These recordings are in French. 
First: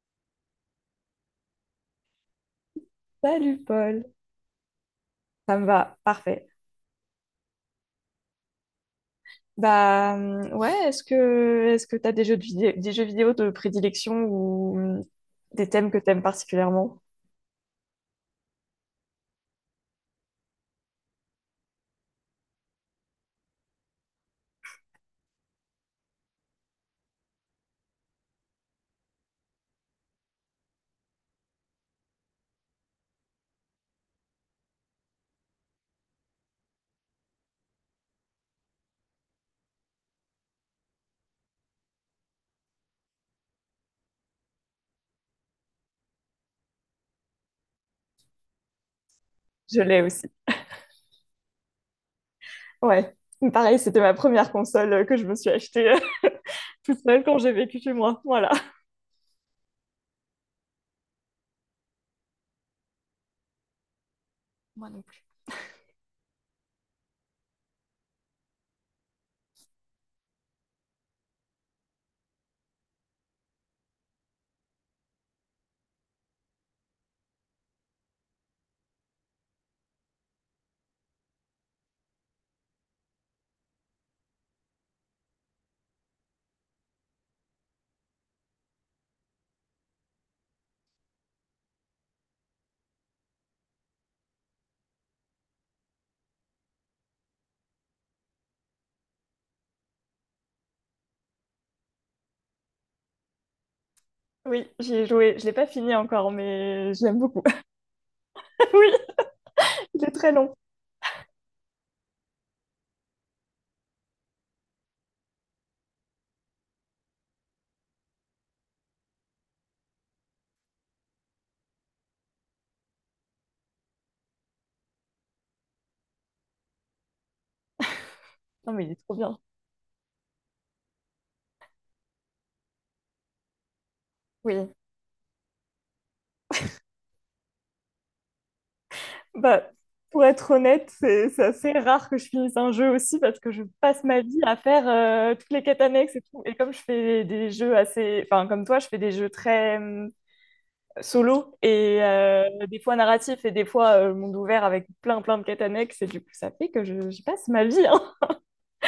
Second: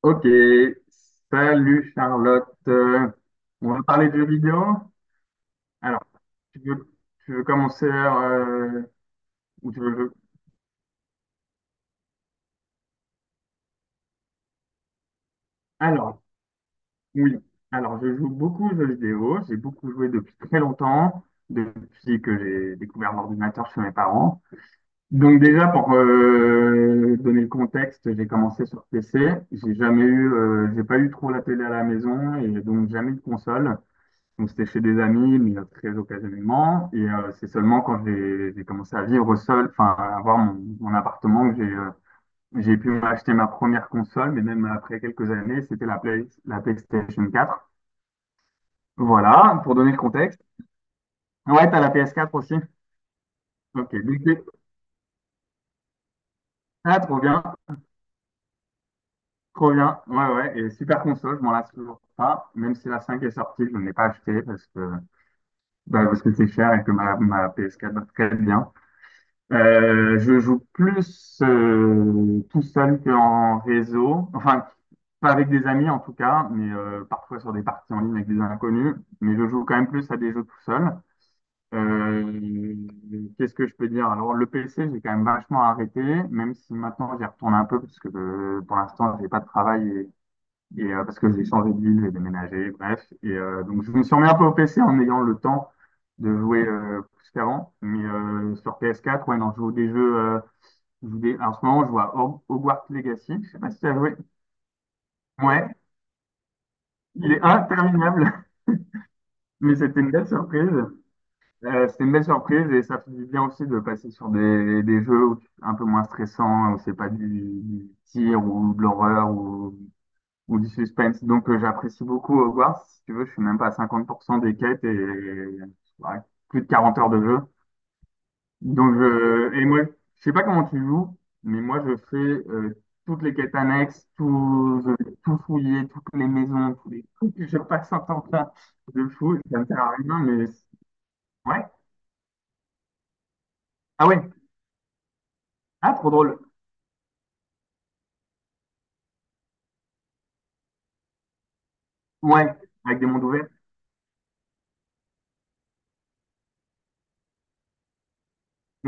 Ok, salut Charlotte. Salut On va parler Paul, de jeux vidéo. ça me va, Alors, parfait. tu veux, tu veux commencer ou tu veux... Ouais, est-ce que t'as des jeux vidéo de prédilection ou des thèmes que Alors, t'aimes particulièrement? oui. Alors, je joue beaucoup aux jeux vidéo. J'ai beaucoup joué depuis très longtemps, depuis que j'ai découvert l'ordinateur chez mes parents. Donc déjà, pour donner le contexte, j'ai commencé sur PC. J'ai jamais eu, j'ai pas eu trop la télé à la maison et donc jamais eu de console. On c'était chez des amis, mais très occasionnellement. Et c'est seulement quand j'ai commencé à vivre seul, enfin, à avoir mon, mon appartement, que j'ai pu m'acheter ma première console, mais même après quelques années, c'était la Play, la PlayStation 4. Voilà, pour Je donner le l'ai aussi. contexte. Ouais, t'as la PS4 aussi. Ouais, pareil, Ok, c'était ma donc c'est- première console que je me suis achetée ah, toute trop seule quand bien, j'ai vécu chez moi. Voilà. trop bien. Ouais, ouais, et super console, je m'en lasse toujours pas. Même si la 5 est sortie, je ne l'ai pas achetée parce que, Moi non plus. bah, parce que c'est cher et que ma PS4 va très bien. Je joue plus tout seul qu'en réseau. Enfin, pas avec des amis en tout cas, mais parfois sur des parties en ligne avec des inconnus. Mais je joue quand même plus à des jeux tout seul. Euh, qu'est-ce que je peux dire? Alors, le PC, j'ai quand même vachement arrêté, même si maintenant j'y retourne un peu, parce que pour l'instant, j'ai pas de travail et, parce que j'ai changé de ville, j'ai déménagé, bref. Et donc, je me suis remis un peu au PC en ayant le temps de jouer plus qu'avant. Mais sur PS4, ouais, non, je joue des jeux. Je vais- en ce moment, je vois Hogwarts Legacy. Je sais pas si tu as joué. Oui, j'y ai joué. Je l'ai pas Ouais, fini encore, mais je l'aime il est beaucoup. interminable, Oui, mais c'était il est une belle très long. surprise. C'était une belle surprise et ça fait du bien aussi de passer sur des jeux où tu- un peu moins stressants, où c'est pas du, du tir ou de l'horreur ou du suspense. Donc j'apprécie beaucoup Hogwarts. Si tu veux, je suis même pas à 50% des quêtes et ouais, plus de 40 heures de jeu. Non mais il Donc, est trop bien. Et moi, je sais pas comment tu joues, mais moi, je fais toutes les quêtes annexes, Oui. tout, je vais tout fouiller, toutes les maisons, tous les trucs. Je passe un temps plein de fou, ça ne Bah, sert à rien, pour mais être c'est- honnête, c'est ouais. assez rare que je finisse un jeu aussi parce que je passe Ah ma ouais, vie à faire toutes les quêtes ah trop annexes et drôle. tout. Et comme je fais des jeux assez... Enfin, comme toi, je fais des jeux très solo et Ouais, des fois avec des mondes narratifs ouverts. et des fois monde ouvert avec plein plein de quêtes annexes. Et du coup, ça fait que je passe ma vie, hein.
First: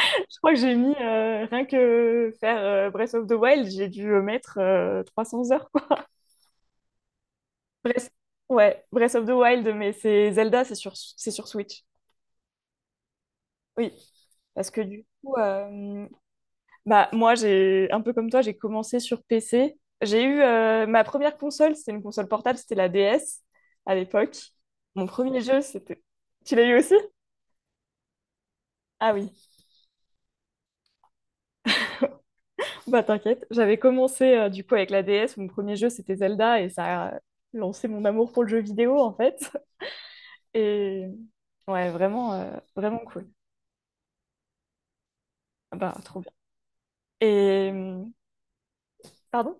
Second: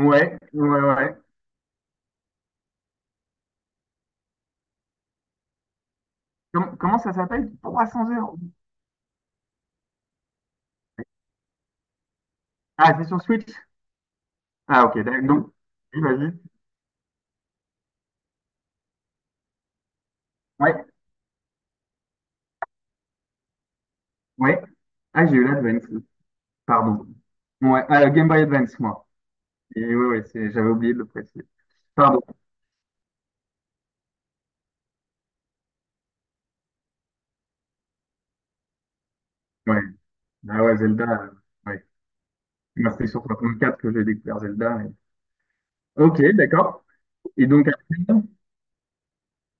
Je crois que j'ai ouais, mis, ouais. Rien que faire Breath of the Wild, j'ai dû mettre 300 heures, quoi. Com- comment ça s'appelle? 300 Breath... heures. Ouais, Breath of the Wild, mais c'est Zelda, c'est sur Switch. Ah, c'est sur Switch? Oui, parce que Ah ok, du d'accord. coup, Donc, oui, vas-y. bah, moi, j'ai un peu comme toi, j'ai commencé sur PC. J'ai eu Ouais, ma première console, c'était une console portable, c'était la DS à l'époque. ouais. Mon Ah, j'ai premier eu jeu, l'Advance, c'était... Tu l'as eu aussi? pardon. Ouais, Game Boy Advance, moi. Ah oui, Et ouais, ouais, c'est- j'avais oublié de le préciser. Pardon. bah t'inquiète. J'avais commencé du coup avec la DS, mon premier jeu, c'était Zelda, et ça a lancé mon amour pour le jeu vidéo, en fait. Ouais. Ah ouais, Zelda. Et Ouais. ouais, vraiment, Moi, vraiment c'était sur cool. 64 que j'ai découvert Zelda. Et- Ah bah, trop Ok, bien. d'accord. Et donc Et... euh, après, Pardon?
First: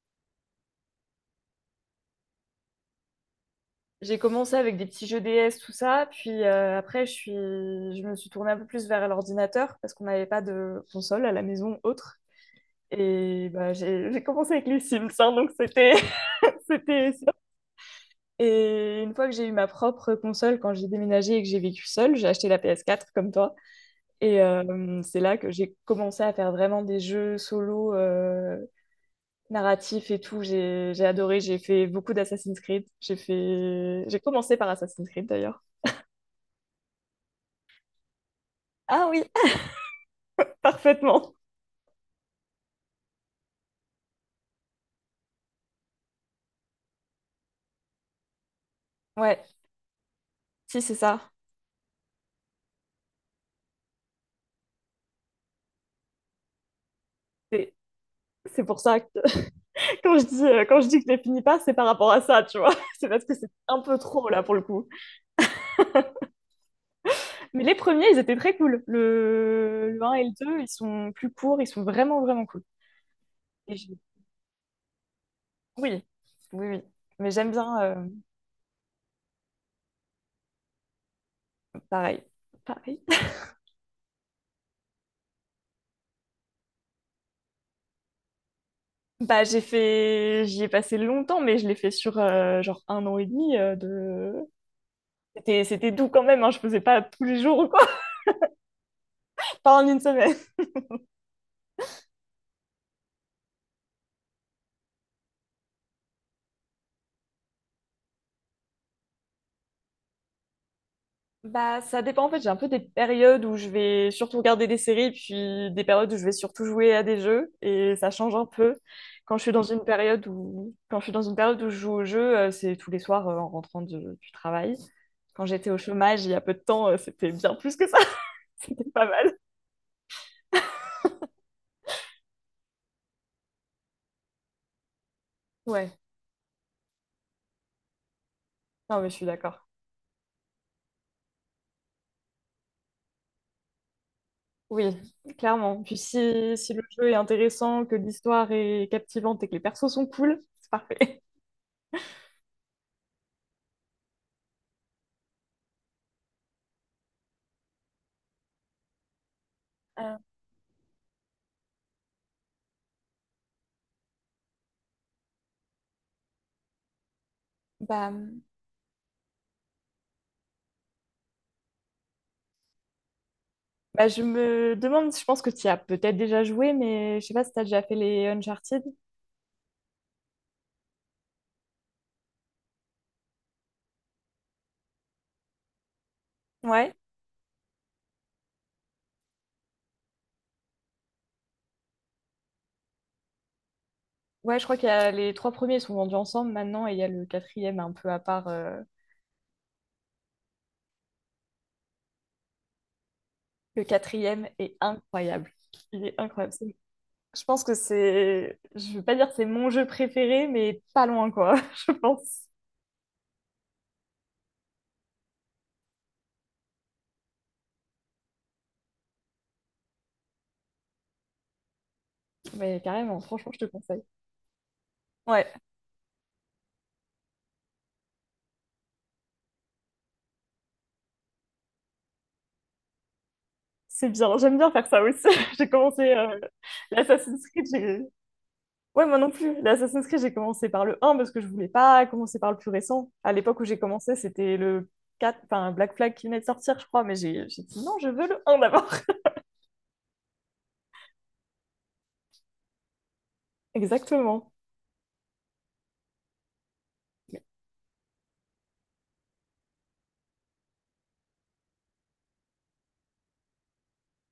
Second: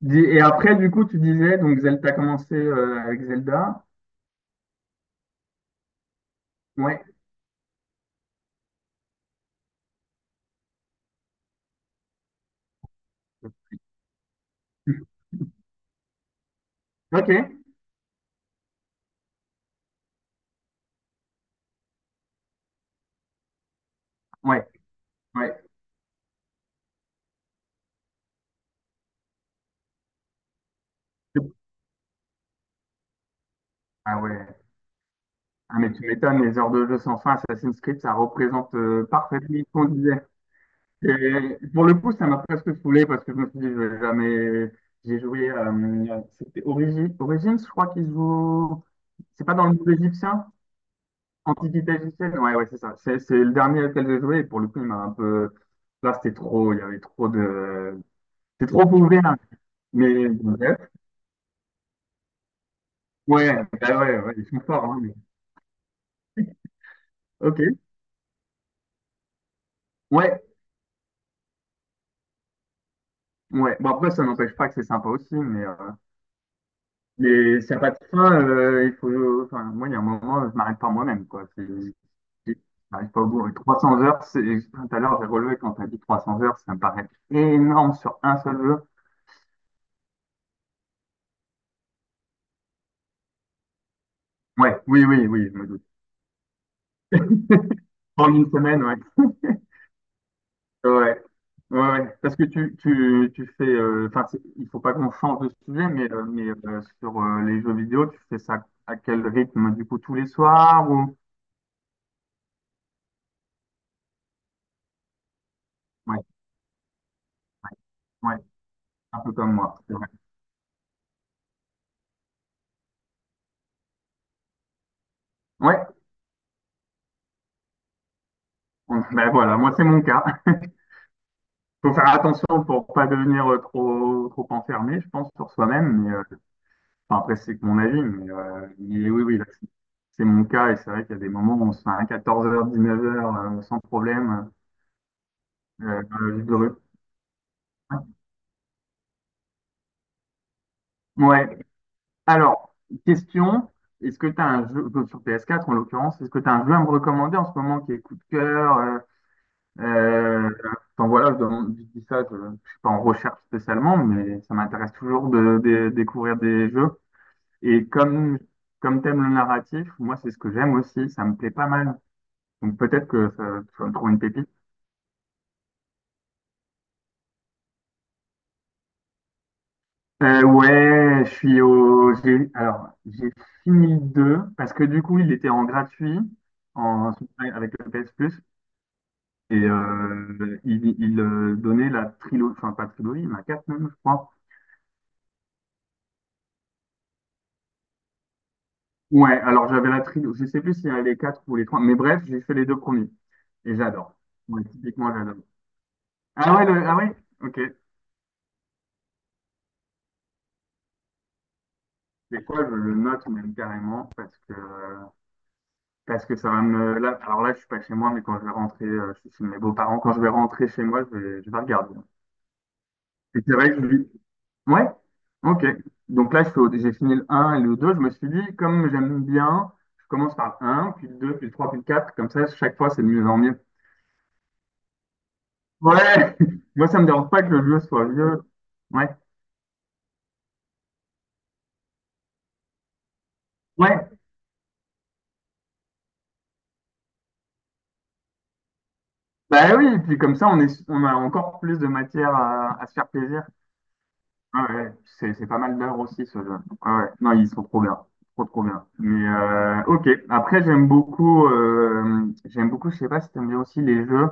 dis- et après, du coup, tu disais, donc Zelda, t'as commencé avec Zelda. J'ai commencé avec des petits jeux DS, tout ça, puis Ouais. après je suis... je me suis tournée un peu plus vers l'ordinateur parce qu'on n'avait pas de console à la maison autre. Et bah, j'ai commencé avec les Sims, hein, donc c'était c'était Ok. ça. Et une fois que j'ai eu ma propre console, quand j'ai déménagé et que j'ai vécu seule, j'ai acheté la PS4 comme toi. Et Ouais. C'est là que Ouais. j'ai commencé à faire vraiment des jeux solo narratifs et tout. J'ai adoré, j'ai fait beaucoup d'Assassin's Creed. J'ai fait... j'ai Ah commencé ouais. par Assassin's Creed d'ailleurs. Ah mais tu m'étonnes, les heures de jeu sans fin, Assassin's Creed, ça représente Ah oui, parfaitement ce qu'on disait. parfaitement. Et pour le coup, ça m'a presque saoulé parce que je me suis dit, je vais jamais. J'ai joué. C'était Origi- Origins, je crois qu'ils jouent. Ouais, C'est pas dans le monde égyptien? si, c'est ça. Antiquité égyptienne? Ouais, ouais, c'est ça. C'est le dernier auquel j'ai joué. Et pour le coup, il m'a un peu. Là, c'était trop. Il y avait trop C'est de. c'est C'était pour trop ça que ouvert. Mais. Quand je dis que je les finis pas, c'est par rapport à ça, tu vois. C'est parce que c'est Ouais, ouais, un peu bah ouais, trop ouais, là ils pour sont le forts. coup. Hein, mais- Ok. Mais les premiers, ils étaient très cool. Le un et le Ouais, deux, ils sont plus courts, ils sont vraiment, vraiment cool. Et ouais. Bon, j'ai- après, ça n'empêche pas que c'est sympa aussi. Oui, oui, oui. Mais j'aime Mais s'il n'y bien. a pas de fin, il faut. Enfin, moi, il y a un moment, je m'arrête par moi-même, quoi. C'est- Pareil. Pareil. J'arrive pas au bout. Et 300 heures, c'est, tout à l'heure, j'ai relevé quand t'as dit 300 heures, ça me paraît énorme sur un seul jeu. Bah, j'ai fait... J'y ai passé longtemps, mais je l'ai fait sur genre un an et demi de... Ouais, oui, oui, oui, je C'était, me doute. c'était doux quand même, hein, je faisais pas tous les jours ou quoi, En une semaine, ouais. pas en une semaine. Ouais, ouais, ouais. Parce que tu fais, enfin, c'est- il faut pas qu'on change de sujet, mais sur les jeux vidéo, tu fais ça à quel rythme, du coup, tous les soirs ou... Bah, ça dépend en fait. J'ai un peu des périodes où je vais surtout regarder des séries, puis des périodes où Ouais, je vais surtout jouer à des jeux, et ça change ouais, un peu. un peu comme moi. C'est vrai. Quand je suis dans une période où je joue au jeu, c'est tous les soirs en rentrant de- du travail. Quand j'étais au Ouais, chômage il y a peu de temps, c'était bien plus que ça. C'était on- pas ben mal. voilà, moi, c'est mon cas. Faut faire attention pour pas devenir trop, trop enfermé, je pense, sur Ouais, soi-même, Enfin, après, c'est que mon avis, non mais mais je oui, suis oui, là, d'accord. c'est mon cas. Et c'est vrai qu'il y a des moments où on se fait un 14h, 19 heures sans problème. Oui, clairement. Puis Juste si, si le heureux. jeu est intéressant, que l'histoire est captivante et que les persos sont cool, c'est parfait. Ouais. Alors, question, est-ce que tu as un jeu, sur PS4 en l'occurrence, est-ce que tu as un jeu à me recommander en ce moment qui est coup de cœur Euh, euh, enfin voilà, je, demande- je dis ça, je ne suis pas en recherche spécialement, mais ça m'intéresse toujours de découvrir des jeux. Et bah, comme, comme t'aimes le narratif, moi c'est ce que j'aime aussi, ça me plaît pas mal Donc peut-être que ça, tu vas me Bah, trouver une je pépite. me demande, je pense que tu y as peut-être déjà joué, mais je sais pas si tu as déjà fait les Uncharted. Ouais, je suis au. J'ai, alors, j'ai fini le 2 parce que du coup, il était en gratuit Ouais, en, avec le PS Plus et il donnait la trilogie, enfin pas trilogie, mais quatre même, je crois. ouais, je crois qu'il y a les trois premiers sont vendus ensemble maintenant et il y a le quatrième un peu à part. Ouais, alors j'avais la trilogie, je sais plus s'il y a les quatre ou les trois, mais bref, j'ai fait les deux premiers et Le j'adore. quatrième Ouais, est typiquement, j'adore. incroyable. Il est incroyable. Ah ouais, C'est- le- ah ouais, Je ok. pense que c'est, je veux pas dire que c'est mon jeu préféré, mais pas loin quoi, je pense. C'est quoi, je le note même carrément parce que Parce que ça va me. Là, alors là, je suis pas chez moi, mais quand je vais rentrer, je suis chez mes beaux-parents. Quand je vais rentrer chez moi, je vais regarder. Mais carrément, Et franchement, c'est je te vrai que je conseille. lui. Ouais? Ouais, Ok. Donc là, je fais au- j'ai fini le un et le 2 Je me suis dit, comme j'aime bien, je commence par le 1, puis le 2, puis le 3, puis le 4. Comme ça, chaque fois, c'est de mieux en mieux. c'est bien. J'aime bien faire ça aussi. J'ai commencé Ouais! Moi, ça me dérange pas l'Assassin's que le Creed, jeu j'ai soit vieux. Ouais, Ouais. moi non plus. L'Assassin's Creed, j'ai commencé par le un parce que je voulais pas commencer par le plus récent. À l'époque où j'ai Ouais. commencé, c'était le 4 enfin Black Flag qui venait de sortir, je crois, mais j'ai dit non, je veux le un d'abord. Bah oui, et puis comme ça, on est, on a encore plus de matière à se faire plaisir. Exactement. Ouais, ouais, c'est pas mal d'heures aussi ce jeu. Ouais, ouais. Non, ils sont trop bien. Trop, trop bien. Mais ok. Après, j'aime beaucoup, je sais pas si t'aimes bien aussi les jeux,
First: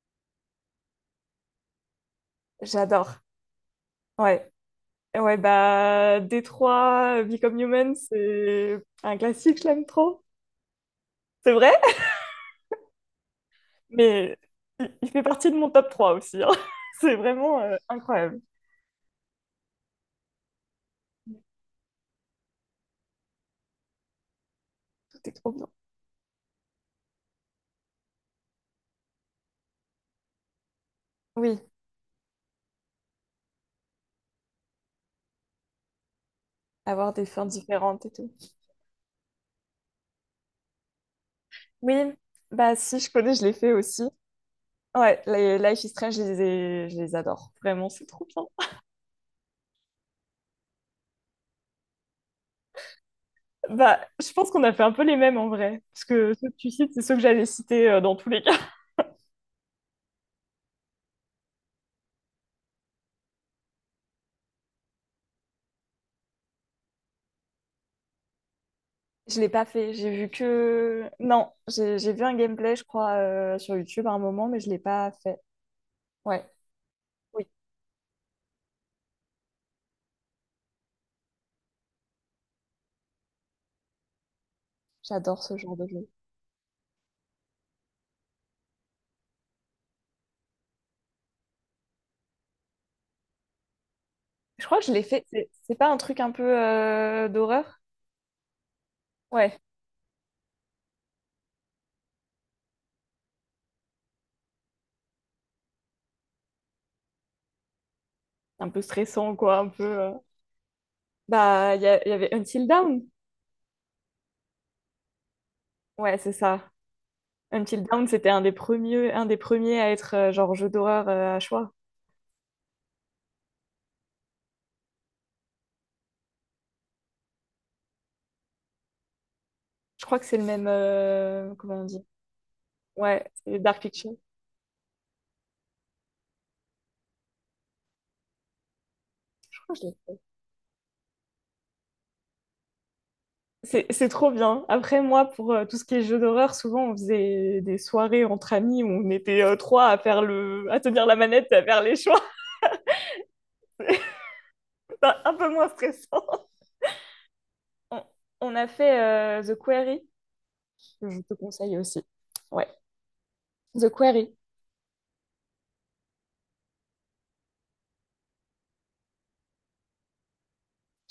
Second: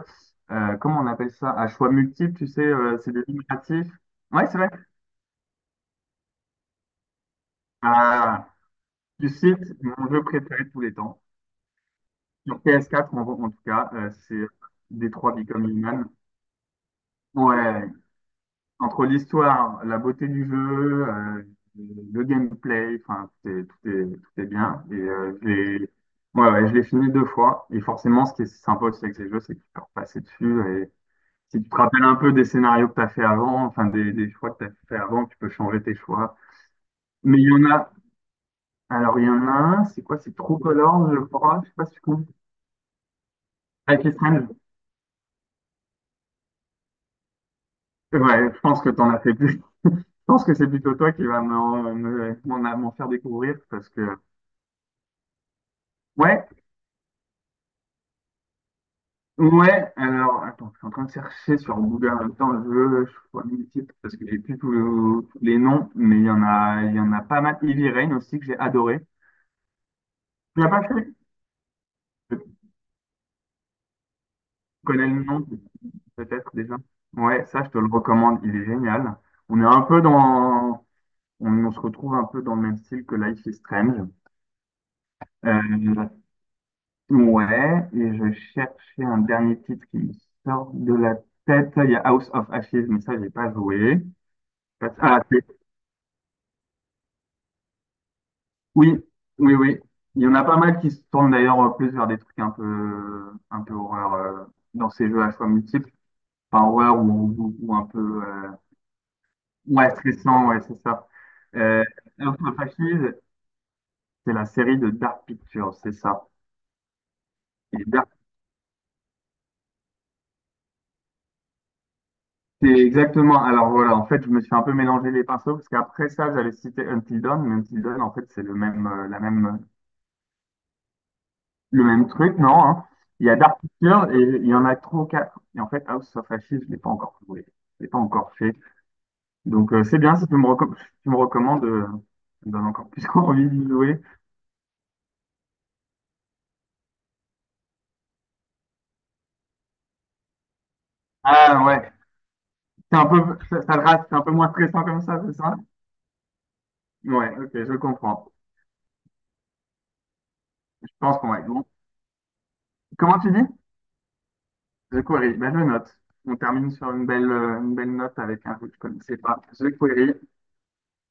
comment on appelle ça? À choix multiples, tu sais, c'est des J'adore. jeux narratifs. Ouais, Ouais. c'est vrai. Ouais, bah, Détroit, Become Human, Ah, c'est un tu classique, je cites l'aime mon jeu trop. préféré de tous les temps. C'est vrai, Sur PS4, en, en tout cas, mais c'est il fait Detroit partie de Become mon top Human. 3 aussi, hein. C'est vraiment Ouais, incroyable. entre l'histoire, la beauté du jeu, le gameplay, enfin, tout est bien. Et Tout est je trop bien. l'ai ouais, ouais, je l'ai fini deux fois. Et forcément, ce qui est sympa aussi avec ces jeux, c'est que tu peux repasser dessus. Et Oui, si tu te rappelles un peu des scénarios que tu as fait avant, enfin, des choix que tu as fait avant, tu peux changer tes choix. avoir des Mais il fins y en a, différentes et tout. alors il y en a un, c'est quoi? C'est True Colors, je crois. Je sais pas Oui, si tu comptes. bah si, je connais, je l'ai fait aussi. Avec les Strange. Ouais, les Life is Strange, je les adore. Vraiment, c'est trop bien. Ouais, je pense que t'en as fait plus. Je pense que c'est plutôt toi qui va m'en me- m'en faire découvrir parce Bah, que, je pense qu'on a fait un peu les mêmes en vrai. Parce que ceux ouais, que tu cites, c'est ceux que j'allais citer dans tous les cas. Ouais, alors, attends, je suis en train de chercher sur Google en même temps, je veux, je vois mille titres parce que j'ai plus tous tous les noms, mais il y en a, il y en a pas mal. Heavy Rain aussi que j'ai adoré. Je l'ai pas fait. J'ai vu Tu l'as pas fait? que. Non, j'ai vu un Je gameplay, je crois, sur YouTube à un moment, mais je l'ai connais pas le fait. nom, Ouais, peut-être déjà. Ouais, oui, ça, je te le recommande, il est génial. On est un peu dans, on se retrouve un peu dans le même style que Life is Strange. j'adore ce genre de jeu. Euh, ouais, et je cherchais un dernier titre qui me sort de la tête. Il y a House of Ashes, mais ça, j'ai pas joué. Je crois que je l'ai Ah, fait. C'est pas un truc un peu d'horreur? Oui, oui, Ouais, oui. Il y en a pas mal qui se tournent d'ailleurs plus vers des trucs un peu horreur dans ces jeux à choix multiples. Enfin, horreur ou un peu euh, un peu stressant, quoi. Un peu. ouais, stressant, ouais, c'est ça. Bah, Euh, il y avait House of Until Dawn. Ashes, c'est la série de Dark Pictures, c'est Ouais, ça. c'est ça. Until Et Dawn, Dark- c'était un des premiers à être genre jeu d'horreur à choix. c'est exactement. Alors voilà, en fait, je me suis un peu mélangé les pinceaux parce qu'après ça, j'allais citer Until Dawn, mais Until Dawn, en fait, c'est le même, la même Je crois que c'est le même. Comment on Le dit? même truc, non, hein. Il Ouais, y a c'est Dark Dark Pictures Picture. et il y en a trois ou quatre. Et en fait, House of Ashes, je ne l'ai pas encore joué. Je l'ai pas encore fait. Je Donc, crois que je c'est l'ai. bien si tu me, reco- tu me recommandes. Ça me donne encore plus envie de jouer. C'est trop bien. Après, moi, pour tout ce qui est jeu d'horreur, souvent on faisait des soirées entre amis où on était trois à faire le... à tenir la manette, et à Ah faire ouais. les choix. C'est un peu, ça le rate, C'est c'est un peu moins stressant comme ça, c'est un peu ça? moins stressant. Ouais, ok, je On, comprends. on a fait The Quarry, Je que pense je qu'on te va être bon. conseille aussi. Ouais, Comment tu dis? The Quarry, The Quarry. Ben, je note. On termine sur une belle note avec un jeu que je connaissais pas. The Quarry.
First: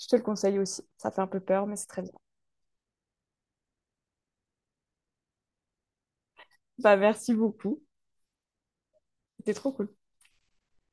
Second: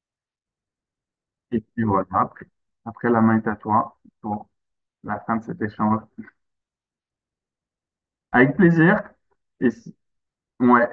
je te le conseille aussi. Ça fait un peu Et peur, mais puis c'est très voilà, bien. après, après la main est à toi pour la fin de cet échange. Bah, merci beaucoup. Avec plaisir. C'était trop Et, cool. si- ouais.